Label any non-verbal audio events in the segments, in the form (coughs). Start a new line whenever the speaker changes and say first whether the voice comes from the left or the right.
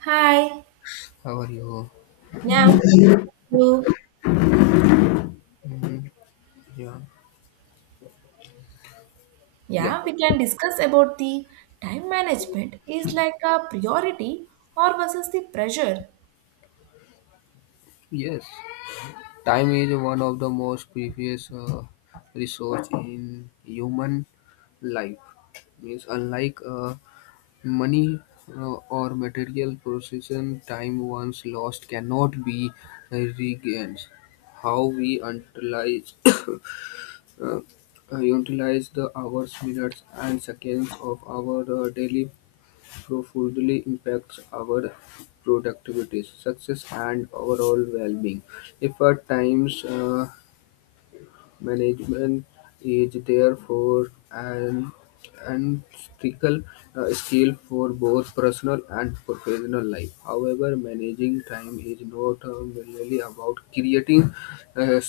right: Hi.
left: How are you?
right: Now, you-
left: Mhm. Yeah, yeah,
right: yeah, we can discuss about the time management is like a priority or versus the pressure.
left: yes. Time is one of the most precious resource in human life. Means unlike money or material possession, time once lost cannot be regained. How we utilize (coughs) uh, utilize the hours, minutes, and seconds of our daily profoundly impacts our productivity, success, and overall well-being. If our time's management is therefore an unethical skill for both personal and professional life. However, managing time is not merely about creating uh,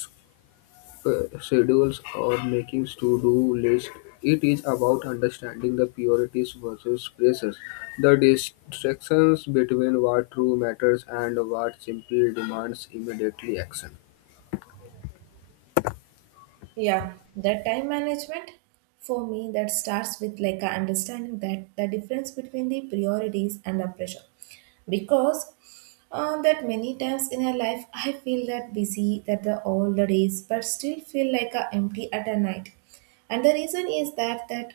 left: schedules or making to-do list. It is about understanding the priorities versus pressures, the distractions between what true matters and what simply demands immediately action.
right: Yeah, that time management for me that starts with like a understanding that the difference between the priorities and the pressure. Because that many times in our life I feel that busy that the all the days but still feel like a empty at a night. And the reason is that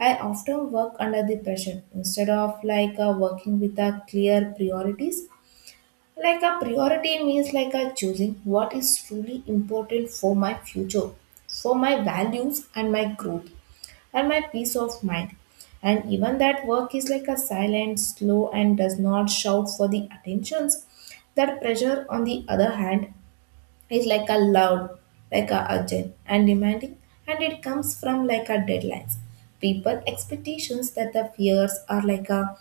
right: I often work under the pressure instead of like working with a clear priorities like a priority means like a choosing what is truly important for my future, for my values and my growth and my peace of mind. And even that work is like a silent, slow, and does not shout for the attentions. That pressure, on the other hand, is like a loud, like a urgent and demanding, and it comes from like a deadlines. People expectations that the fears are like a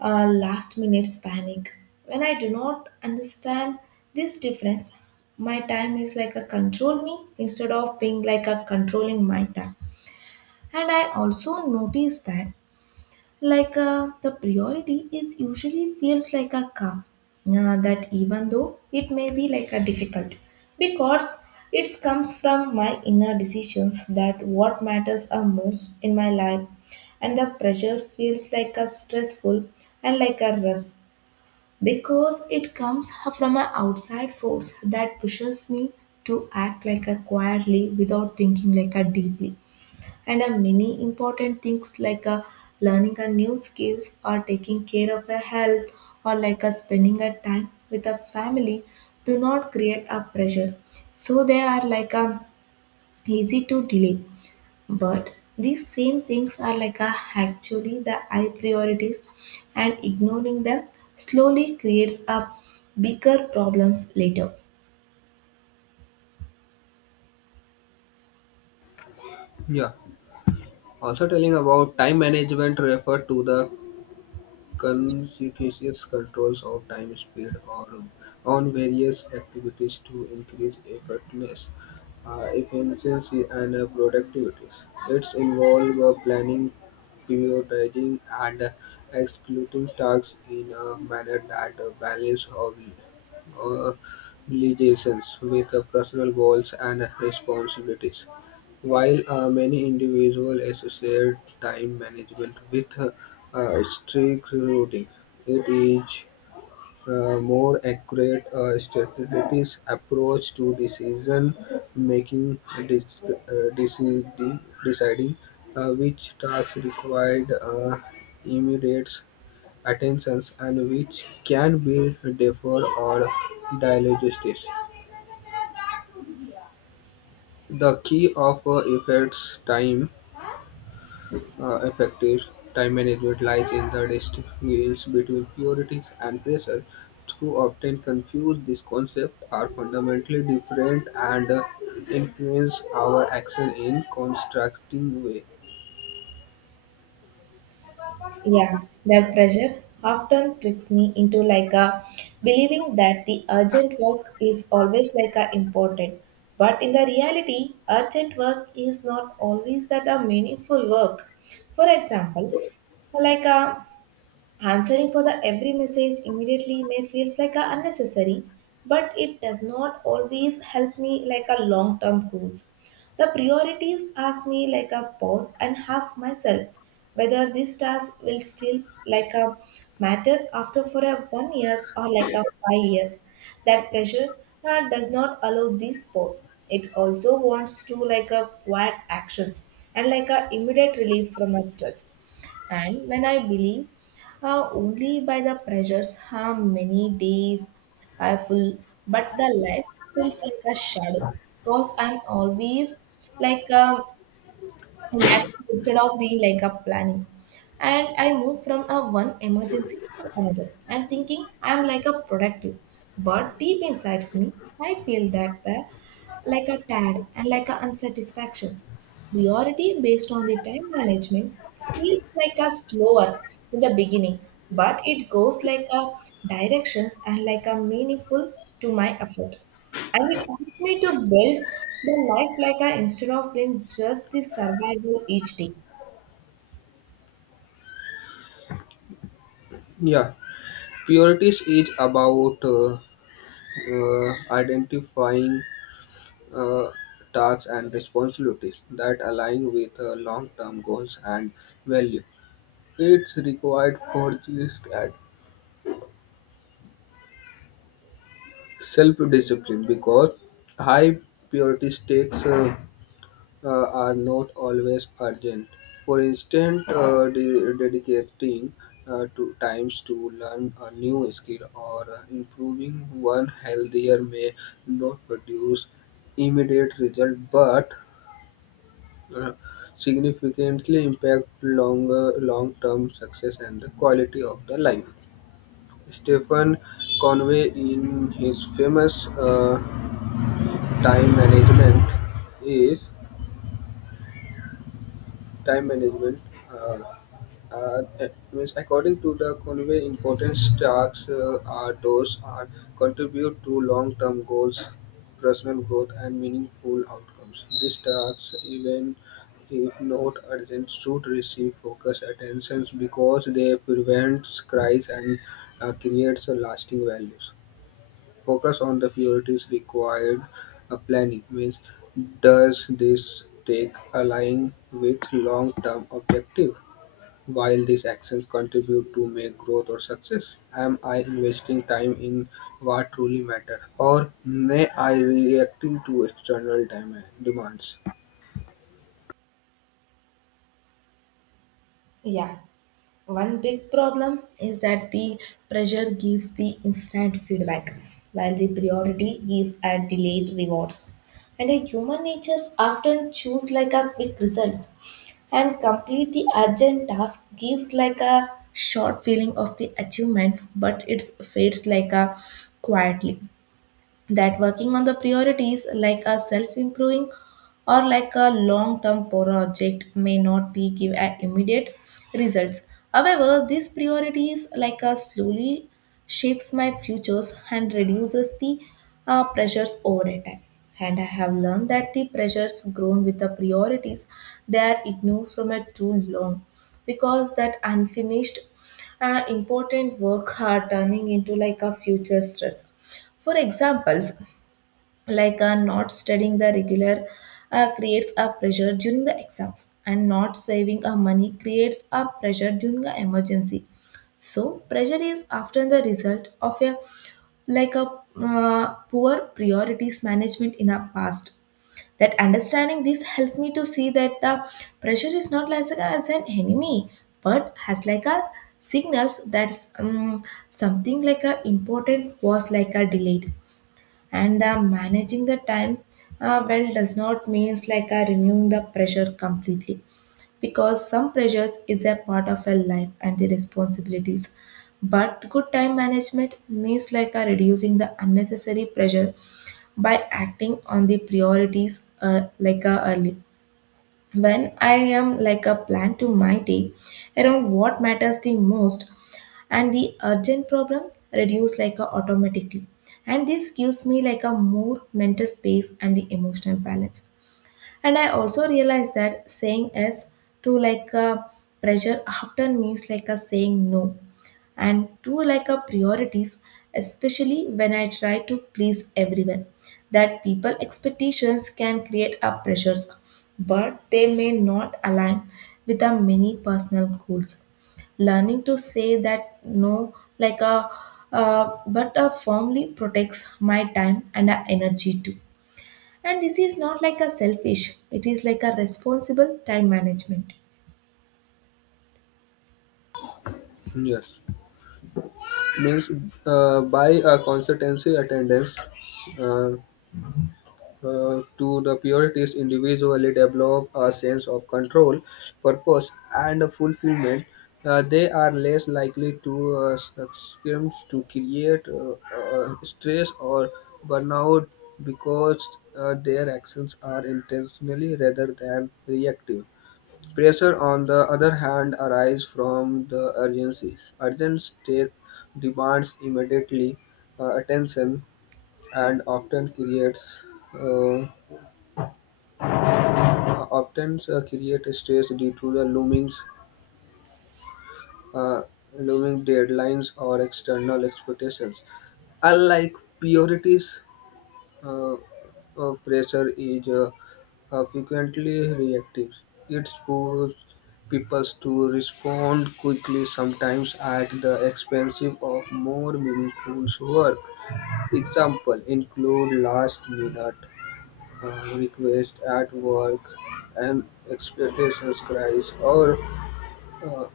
right: last minute's panic. When I do not understand this difference, my time is like a control me instead of being like a controlling my time. And I also notice that like the priority is usually feels like a calm that even though it may be like a difficult because it comes from my inner decisions that what matters are most in my life, and the pressure feels like a stressful and like a rush because it comes from an outside force that pushes me to act like a quietly without thinking like a deeply. And a many important things like a learning a new skills or taking care of a health or like a spending a time with a family do not create a pressure. So they are like a easy to delay, but these same things are like a, actually the high priorities, and ignoring them slowly creates a bigger problems later.
left: Yeah. Also telling about time management refer to the conscientious controls of time speed or on various activities to increase effectiveness, efficiency, and productivity. It's involve planning, prioritizing, and executing tasks in a manner that balance of uh, obligations with personal goals and responsibilities. While many individuals associate time management with strict routine, it is more accurate strategies approach to decision making, deciding which tasks required immediate attention and which can be deferred or digested. The key of effects time effective time management lies in the distinction between priorities and pressure. Those often confuse these concepts are fundamentally different and influence our action in constructing way.
right: Yeah, that pressure often tricks me into like a believing that the urgent work is always like a important. But in the reality, urgent work is not always that a meaningful work. For example, like a answering for the every message immediately may feels like a unnecessary, but it does not always help me like a long term goals. The priorities ask me like a pause and ask myself whether this task will still like a matter after for a 1 years or like a 5 years. That pressure does not allow this pause. It also wants to like a quiet actions and like a immediate relief from a stress. And when I believe only by the pressures how many days I full, but the life feels like a shadow because I'm always like reacting instead of being like a planning. And I move from a one emergency to another and thinking I'm like a productive, but deep inside me, I feel that the like a tad and like a unsatisfactions. Priority based on the time management feels like a slower in the beginning, but it goes like a directions and like a meaningful to my effort. And it helps me to build the life like a instead of being just the survival each day.
left: Yeah, priorities is about identifying uh, tasks and responsibilities that align with long-term goals and value. It's required for this at self-discipline, because high purity stakes are not always urgent. For instance, dedicating to times to learn a new skill or improving one healthier may not produce immediate result, but uh, significantly impact longer long-term success and the quality of the life. Stephen Conway, in his famous time management is time management uh, means according to the Conway, important tasks are those are contribute to long-term goals, personal growth and meaningful outcomes. These tasks, even if not urgent, should receive focus attentions because they prevent crisis and creates a lasting values. Focus on the priorities required planning means does this take align with long-term objective, while these actions contribute to make growth or success. Am I investing time in what truly matters, or may I reacting to external demands?
right: Yeah. One big problem is that the pressure gives the instant feedback, while the priority gives a delayed rewards. And a human natures often choose like a quick results, and complete the urgent task gives like a short feeling of the achievement, but it fades like a quietly. That working on the priorities like a self improving or like a long term project may not be give a immediate results. However, these priorities like a slowly shapes my futures and reduces the pressures over a time. And I have learned that the pressures grown with the priorities they are ignored from a too long, because that unfinished important work are turning into like a future stress. For examples, like not studying the regular creates a pressure during the exams, and not saving a money creates a pressure during the emergency. So pressure is often the result of a like a poor priorities management in our past. That understanding this helped me to see that the pressure is not as an enemy, but has like a signals that's something like a important was like a delayed. And managing the time well does not means like removing the pressure completely, because some pressures is a part of a life and the responsibilities. But good time management means like reducing the unnecessary pressure by acting on the priorities like early, when I am like a plan to my day around what matters the most, and the urgent problem reduce like a automatically. And this gives me like a more mental space and the emotional balance. And I also realized that saying yes to like a pressure often means like a saying no and to like a priorities, especially when I try to please everyone. That people expectations can create a pressures, but they may not align with our many personal goals. Learning to say that no like a but a firmly protects my time and our energy too, and this is not like a selfish, it is like a responsible time management.
left: Yes, means by a consultancy attendance uh, to the Puritans, individually develop a sense of control, purpose, and fulfillment. They are less likely to succumb to create stress or burnout because their actions are intentionally rather than reactive. Pressure, on the other hand, arises from the urgency. Urgent take demands immediately attention and often creates uh, often create stress due to the uh, looming deadlines or external expectations. Unlike purities, pressure is frequently reactive. It pushes people to respond quickly, sometimes at the expense of more meaningful work. Example include last minute request at work and expectations cries or uh,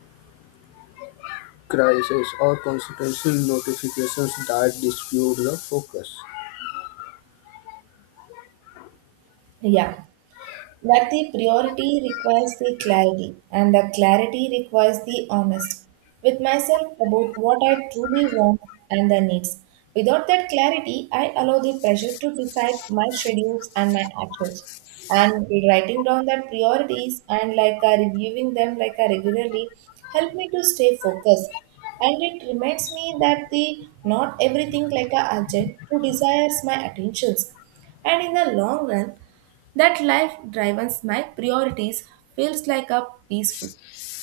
left: crisis or constitutional notifications that dispute the focus.
right: Yeah. But the priority requires the clarity, and the clarity requires the honest with myself about what I truly want and the needs. Without that clarity, I allow the pressure to decide my schedules and my actions. And writing down the priorities and like reviewing them like regularly help me to stay focused. And it reminds me that the not everything like a urgent to desires my attentions. And in the long run, that life-driven my priorities feels like a peaceful,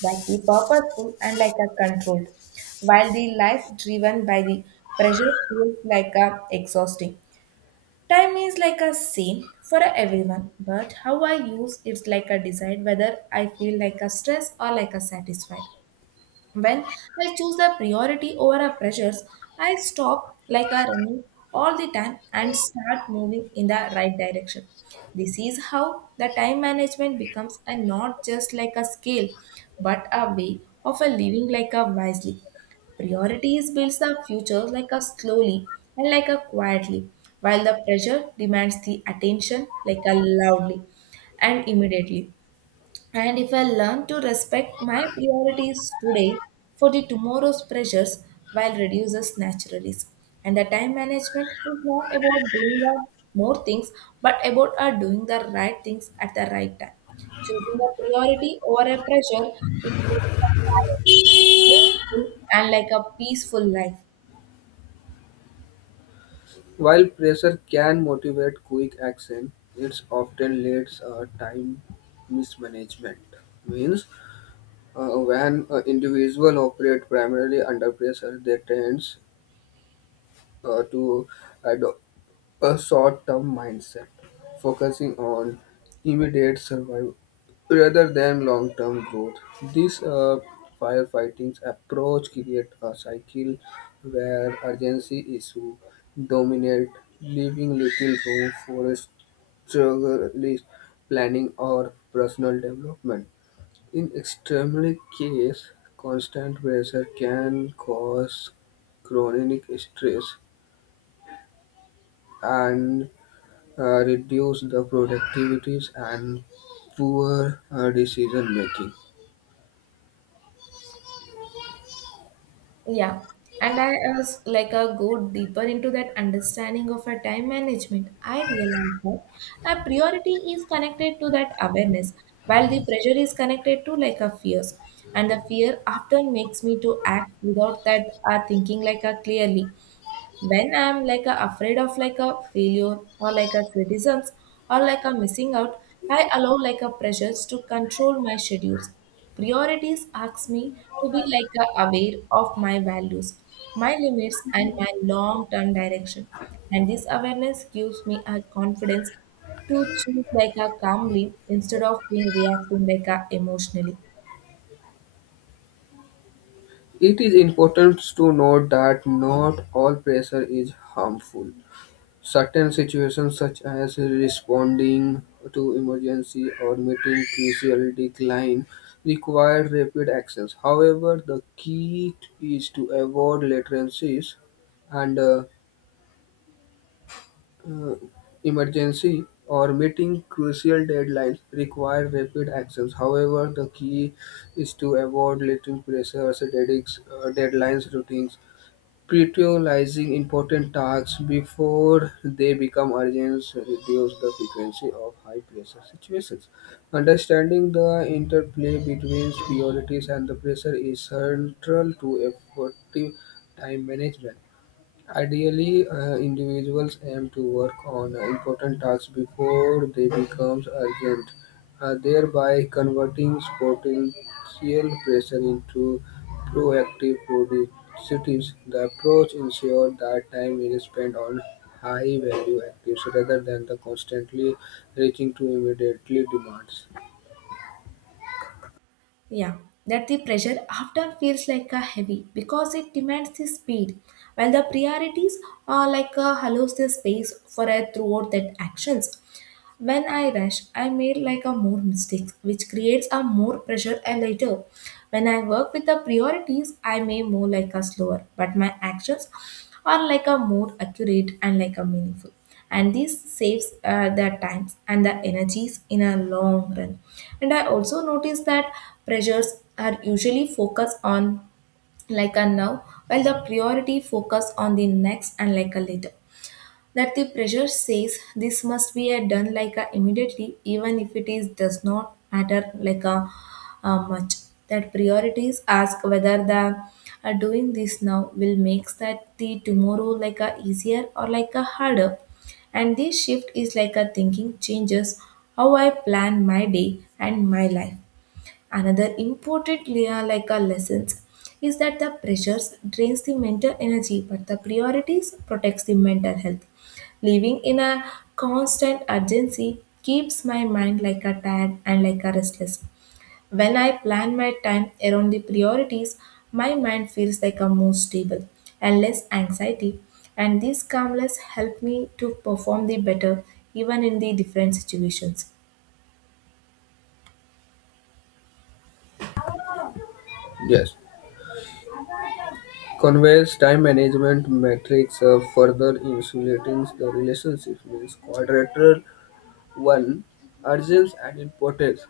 right: like the purposeful and like a controlled, while the life driven by the pressure feels like a exhausting. Time is like a same for everyone, but how I use it's like a decide whether I feel like a stress or like a satisfied. When I choose the priority over our pressures, I stop like a running all the time and start moving in the right direction. This is how the time management becomes a not just like a skill, but a way of a living like a wisely. Priorities builds the future like a slowly and like a quietly, while the pressure demands the attention like a loudly and immediately. And if I learn to respect my priorities today for the tomorrow's pressures while reduces naturally. And the time management is not about doing the more things, but about doing the right things at the right time. Choosing a priority over a pressure is choosing a balance, meaningful and like a peaceful life.
left: While pressure can motivate quick action, it often leads time mismanagement. Means when an individual operate primarily under pressure, they tend to ado- a short-term mindset, focusing on immediate survival rather than long-term growth. This firefighting approach creates a cycle where urgency issues dominate, leaving little room for struggle, planning, or personal development. In extremely case, constant pressure can cause chronic stress and reduce the productivities and poor decision making.
right: Yeah, and I was like a go deeper into that understanding of a time management. I realized that a priority is connected to that awareness, while the pressure is connected to like a fears. And the fear often makes me to act without that thinking like a clearly when I'm like a, afraid of like a failure or like a criticisms or like a missing out. I allow like a pressures to control my schedules. Priorities ask me to be like a aware of my values, my limits, and my long term direction. And this awareness gives me a confidence to choose like a calmly instead of being reacting like a emotionally.
left: It is important to note that not all pressure is harmful. Certain situations, such as responding to emergency or meeting crucial decline, require rapid actions. However, the key is to avoid latencies and Uh, emergency or meeting crucial deadlines require rapid actions. However, the key is to avoid letting pressures, deadlines, routines, prioritizing important tasks before they become urgent, reduce the frequency of high pressure situations. Understanding the interplay between priorities and the pressure is central to effective time management. Ideally, individuals aim to work on important tasks before they become urgent, thereby converting potential pressure into proactive productivities. The approach ensures that time is spent on high-value activities rather than the constantly reaching to immediately demands.
right: Yeah, that the pressure often feels like a heavy because it demands the speed, while the priorities are like a allows the space for a throughout that actions. When I rush, I made like a more mistakes, which creates a more pressure and later. When I work with the priorities, I may more like a slower, but my actions are like a more accurate and like a meaningful, and this saves the times and the energies in a long run. And I also noticed that pressures are usually focused on like a now, while the priority focus on the next and like a later. That the pressure says this must be a done like a immediately even if it is does not matter like a, much. That priorities ask whether the doing this now will makes that the tomorrow like a easier or like a harder. And this shift is like a thinking changes how I plan my day and my life. Another important layer like our lessons is that the pressures drains the mental energy, but the priorities protects the mental health. Living in a constant urgency keeps my mind like a tired and like a restless. When I plan my time around the priorities, my mind feels like a more stable and less anxiety, and these calmness help me to perform the better even in the different situations.
left: Yes. Conway's time management metrics further insulating the relationship means quadrilateral one, urges and importance.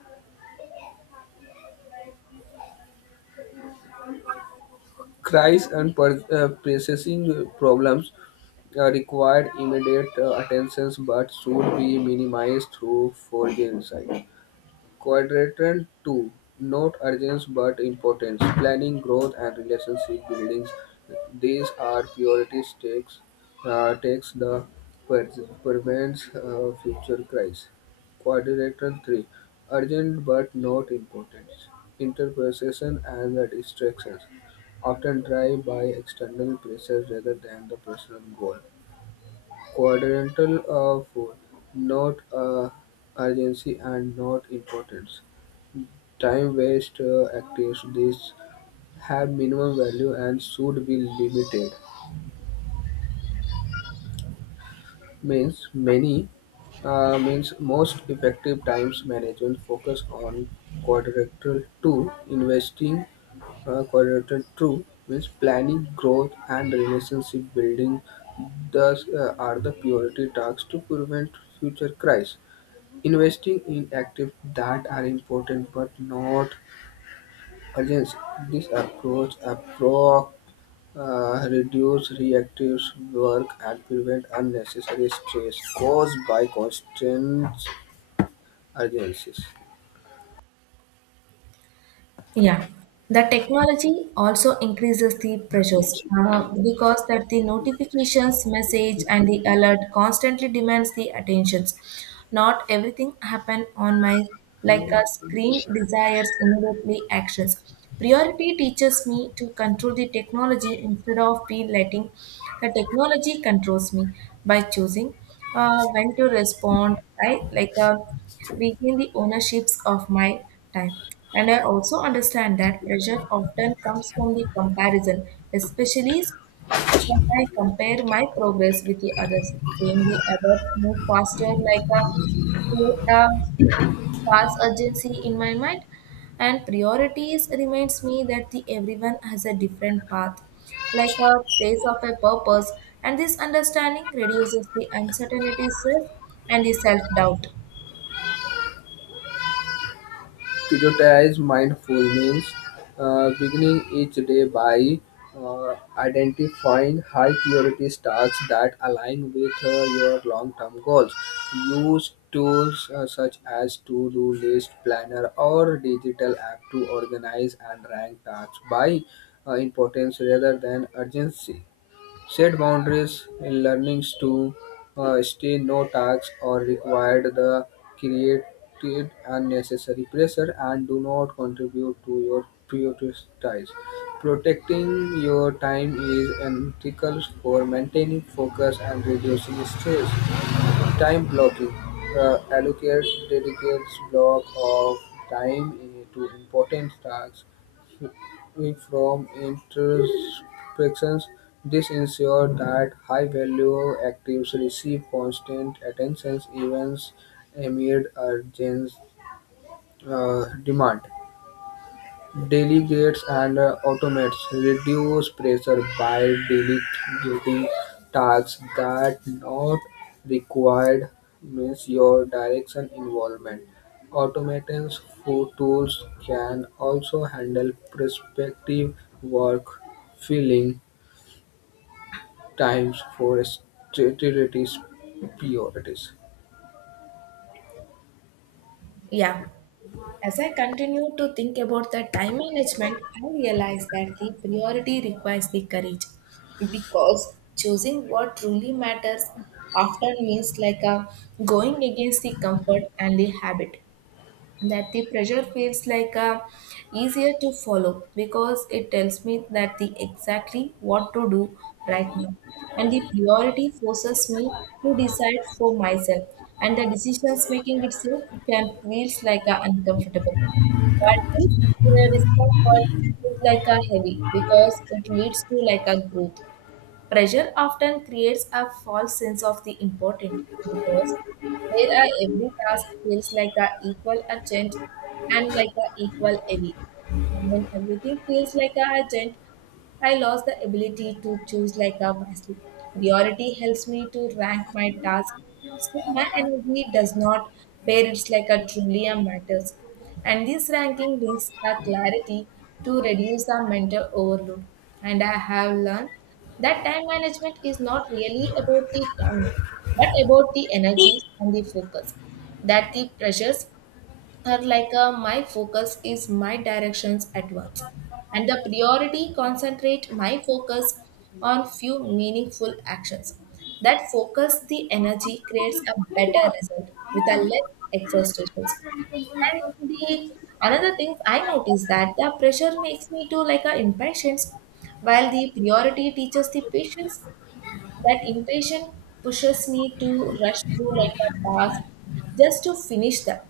left: Crises and pressing problems required immediate attention but should be minimized through foresight. Quadrilateral two: note urgency but importance, planning, growth and relationship building. These are priorities takes the prevents future crisis. Quadrilateral three: urgent but not important. Interpretation and the distractions often drive by external pressure rather than the personal goal. Quadrantal 4, not urgency and not importance. Time waster activities have minimum value and should be limited. Means many Means most effective times management focus on quadrilateral two, investing quadrilateral two means planning, growth and relationship building, thus are the priority tasks to prevent future crises, investing in active that are important but not urgent. This approach reduce reactive work and prevent unnecessary stress caused by constant urgencies.
right: Yeah, the technology also increases the pressures because that the notifications, message, and the alert constantly demands the attentions. Not everything happen on my like a
left: No,
right: screen desires immediately actions. Priority teaches me to control the technology instead of be letting the technology controls me by choosing when to respond. Right, like a regain the ownerships of my time. And I also understand that pressure often comes from the comparison, especially when I compare my progress with the others, seeing the others move faster like a create a false urgency in my mind, and priorities reminds me that the everyone has a different path like a place of a purpose. And this understanding reduces the uncertainty stress and the self-doubt.
left: prioritize mindful means beginning each day by identifying high priority tasks that align with your long term goals. Use tools such as to do list, planner, or digital app to organize and rank tasks by importance rather than urgency. Set boundaries in learnings to stay no tasks or required the created unnecessary pressure and do not contribute to your prioritize. Protecting your time is ethical for maintaining focus and reducing stress. Time blocking. Allocate dedicates block of time to important tasks it. From introspections, this ensures that high-value actives receive constant attention even amid urgent demand. Delegates and automates reduce pressure by delegating tasks that not required means your direction involvement. Automatons for tools can also handle prospective work, filling times for strategic priorities.
right: Yeah. As I continue to think about the time management, I realize that the priority requires the courage because choosing what truly matters often means like a going against the comfort and the habit, that the pressure feels like easier to follow because it tells me that the exactly what to do right now, and the priority forces me to decide for myself, and the decisions making itself can feels like a uncomfortable, but this discomfort is like a heavy because it leads to like a growth. Pressure often creates a false sense of the importance because where a every task feels like a equal urgent and like a equal heavy, and when everything feels like a urgent, I lost the ability to choose like a wisely. Priority helps me to rank my tasks, so my energy does not where it's like a truly a matters. And this ranking brings the clarity to reduce the mental overload. And I have learned that time management is not really about the time, but about the energies and the focus, that the pressures are like a my focus is my directions at once, and the priority concentrate my focus on few meaningful actions, that focus the energy creates a better result with a less exhaustions. And the another thing I noticed that the pressure makes me to like a impatience while the priority teaches the patience, that impatience pushes me to rush through like a task just to finish them.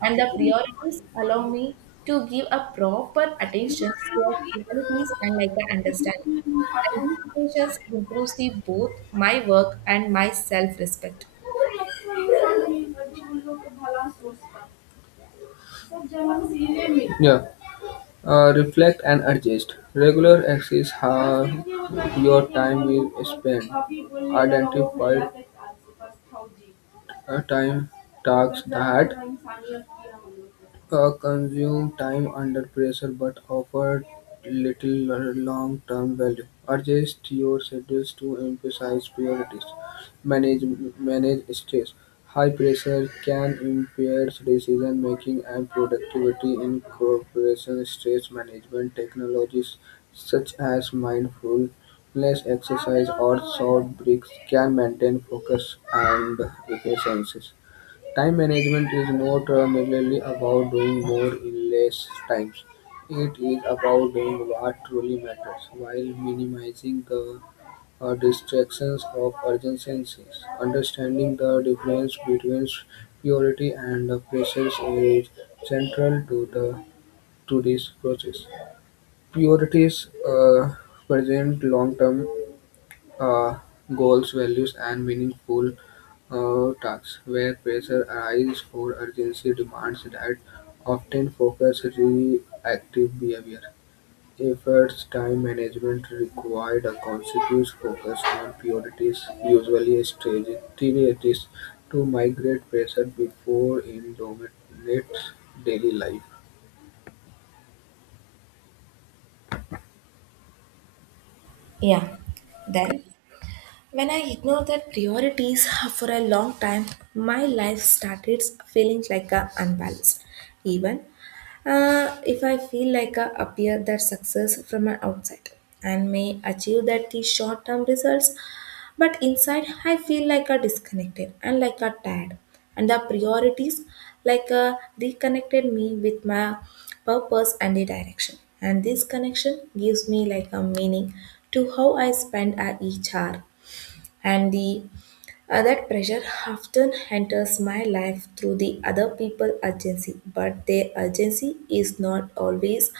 right: And the priorities allow me to give a proper attention to the humanities and like a understanding. And these patience improves the both my work and my self-respect.
left: Yeah. Reflect and adjust. Regular axis how your time is spent. Identify time tasks that consume time under pressure but offer little long term value. Adjust your schedules to emphasize priorities, manage manage stress. High pressure can impair decision making and productivity. In corporation stress management technologies such as mindfulness exercise or short breaks can maintain focus and efficiency. Time management is not merely about doing more in less times; it is about doing what truly matters while minimizing the distractions of urgencies. Understanding the difference between purity and the process is central to the to this process. Priorities present long-term uh, goals, values, and meaningful tasks. Where pressure arises or urgency demands that often focus reactive behavior. Efforts, time management required a conscious focus on priorities, usually strategies to migrate pressure before it dominates daily life.
right: Yeah. Then, when I ignored that priorities for a long time, my life started feeling like a unbalanced. Even if I feel like I appear that success from an outside and may achieve that the short term results, but inside I feel like a disconnected and like a tired, and the priorities like a reconnected me with my purpose and the direction, and this connection gives me like a meaning to how I spend at each hour. And the that pressure often enters my life through the other people urgency, but their urgency is not always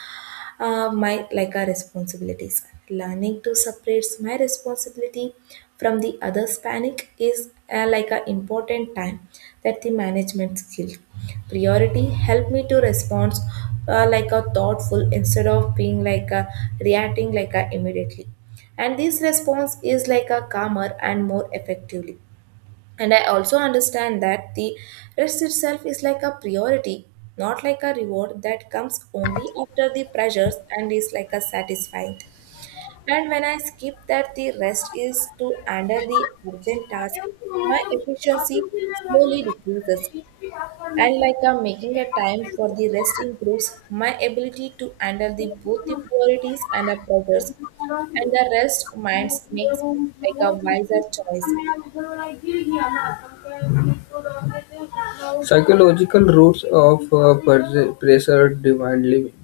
right: my like our responsibilities. Learning to separate my responsibility from the other's panic is like an important time that the management skill. Priority help me to respond like a thoughtful instead of being like a reacting like a immediately, and this response is like a calmer and more effectively. And I also understand that the rest itself is like a priority, not like a reward that comes only after the pressures and is like a satisfying. And when I skip that the rest is to handle the urgent task, my efficiency slowly decreases. And like I'm making a time for the rest improves my ability to handle the both the priorities and the pressures. And the rest minds makes me like a wiser choice.
left: Psychological roots of pressure, divine living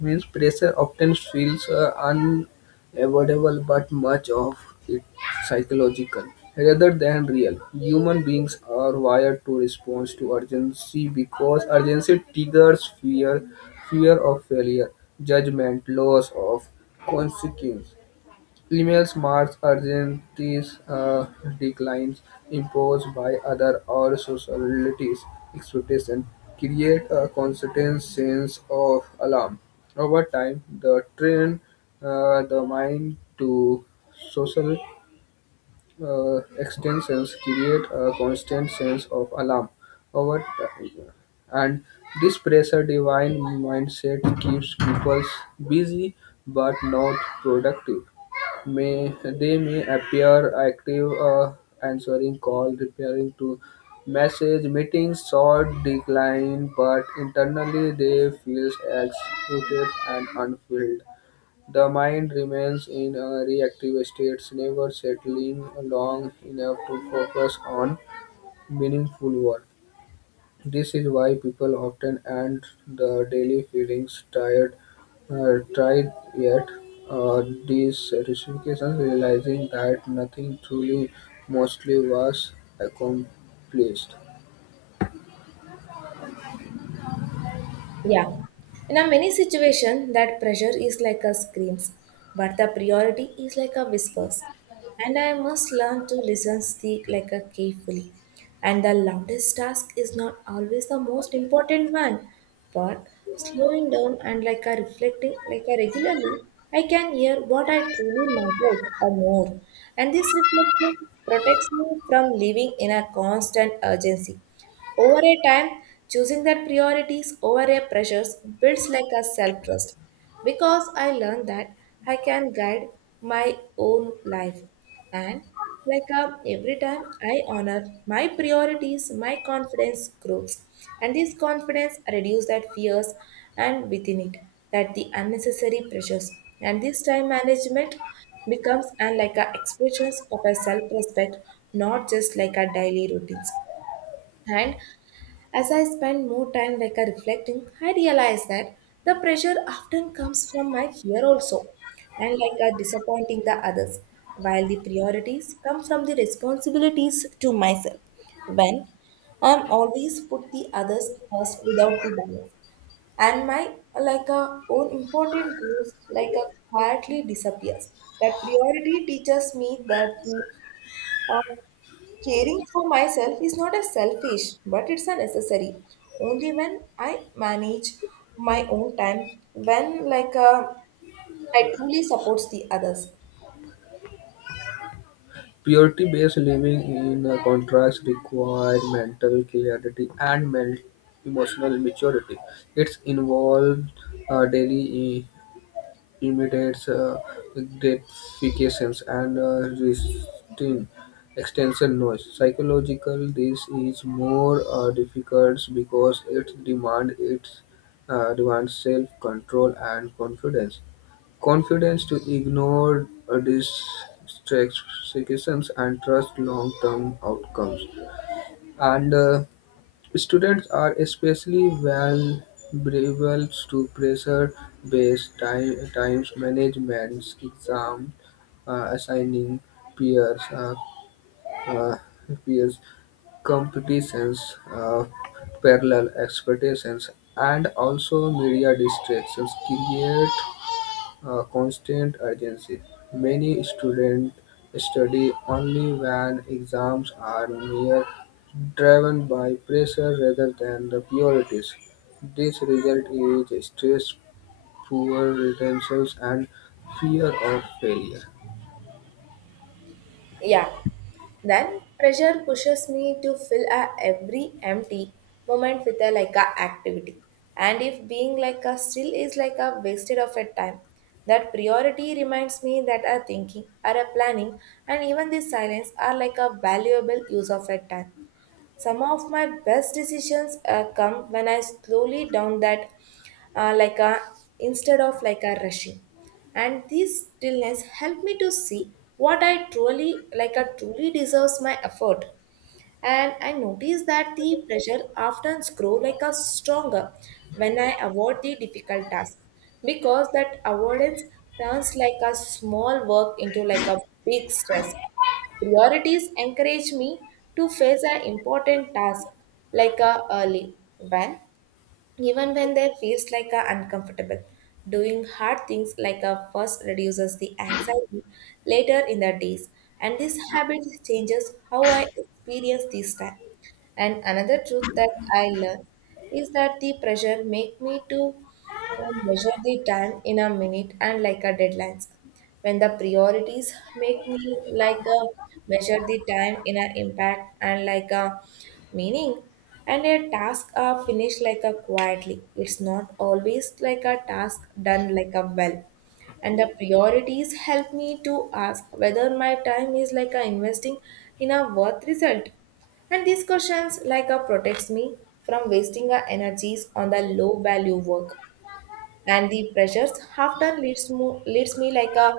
left: means pressure often feels unavoidable, but much of it psychological rather than real. Human beings are wired to respond to urgency because urgency triggers fear, fear of failure, judgment, loss of consequence. Emails marks Argentines' declines imposed by other or society's expectations, create a constant sense of alarm. Over time, the train the mind to social extensions create a constant sense of alarm over time. And this pressure divine mindset keeps people busy but not productive. May they may appear active, answering call, repairing to message, meetings, short decline, but internally they feel exhausted and unfulfilled. The mind remains in a reactive state, never settling long enough to focus on meaningful work. This is why people often end the daily feelings tired, tired yet uh, these recifications realizing that nothing truly mostly was accomplished.
right: Yeah. In a many situation, that pressure is like a screams, but the priority is like a whispers. And I must learn to listen speak like a carefully. And the loudest task is not always the most important one, but slowing down and like a reflecting like a regularly, I can hear what I truly matters or more. And this reflection protects me from living in a constant urgency. Over a time, choosing that priorities over a pressures builds like a self trust because I learned that I can guide my own life. And like a, every time I honor my priorities, my confidence grows. And this confidence reduces that fears and within it that the unnecessary pressures. And this time management becomes and like a expressions of a self-respect, not just like a daily routines. And as I spend more time like a reflecting, I realize that the pressure often comes from my fear also, and like a disappointing the others, while the priorities come from the responsibilities to myself. When I'm always put the others first without the balance, and my like a own important goals like a quietly disappears. That priority teaches me that the uh, caring for myself is not a selfish, but it's a necessary. Only when I manage my own time, when like I truly supports the others.
left: Purity-based living, in contrast, requires mental clarity and emotional maturity. It's involved daily imitates gratifications and resisting external noise. Psychological, this is more difficult because it demands self-control and confidence. Confidence to ignore distractions and trust long-term outcomes. And students are especially vulnerable to pressure-based time times management, exam assigning, peers, uh, uh, peers competitions, uh, parallel expectations, and also media distractions create a constant urgency. Many students study only when exams are near, driven by pressure rather than the priorities. This result is stress, poor retention, and fear of failure.
right: Yeah, then pressure pushes me to fill a every empty moment with a like a activity. And if being like a still is like a wasted of a time, that priority reminds me that a thinking or a planning and even this silence are like a valuable use of a time. Some of my best decisions come when I slowly down that, like a instead of like a rushing, and this stillness help me to see what I truly like a truly deserves my effort. And I notice that the pressure often grows like a stronger when I avoid the difficult task because that avoidance turns like a small work into like a big stress. Priorities encourage me to face an important task like a early when even when they feels like a uncomfortable. Doing hard things like a first reduces the anxiety later in the days, and this habit changes how I experience this time. And another truth that I learned is that the pressure make me to I measure the time in a minute and like a deadlines. When the priorities make me like a measure the time in an impact and like a meaning, and a task are finished like a quietly. It's not always like a task done like a well. And the priorities help me to ask whether my time is like a investing in a worth result. And these questions like a protects me from wasting our energies on the low value work. And the pressures half done leads, leads me like a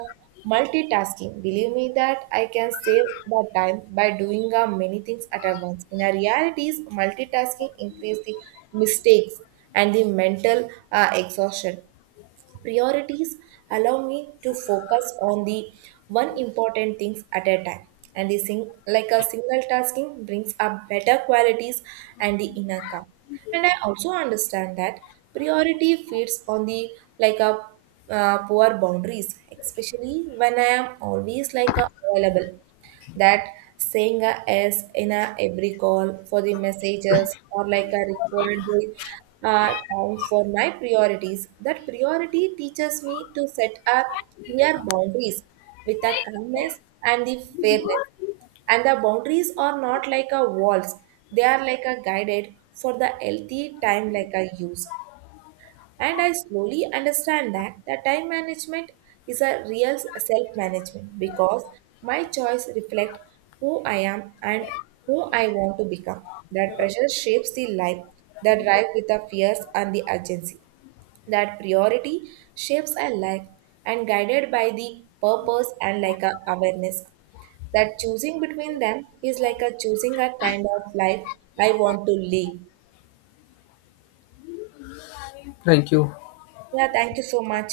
right: multitasking, believe me that I can save the time by doing a many things at a once. In a realities multitasking increase the mistakes and the mental exhaustion. Priorities allow me to focus on the one important things at a time, and the like a single tasking brings up better qualities and the inner calm. And I also understand that priority feeds on the like a poor boundaries, especially when I am always like a available, that saying a yes in a every call for the messages or like a required time for my priorities. That priority teaches me to set up clear boundaries with a kindness and the fairness. And the boundaries are not like a walls; they are like a guided for the healthy time like a use. And I slowly understand that the time management is a real self management because my choice reflect who I am and who I want to become. That pressure shapes the life, the drive with the fears and the urgency. That priority shapes a life and guided by the purpose and like a awareness. That choosing between them is like a choosing a kind of life I want to live.
left: Thank you.
right: Yeah, thank you so much.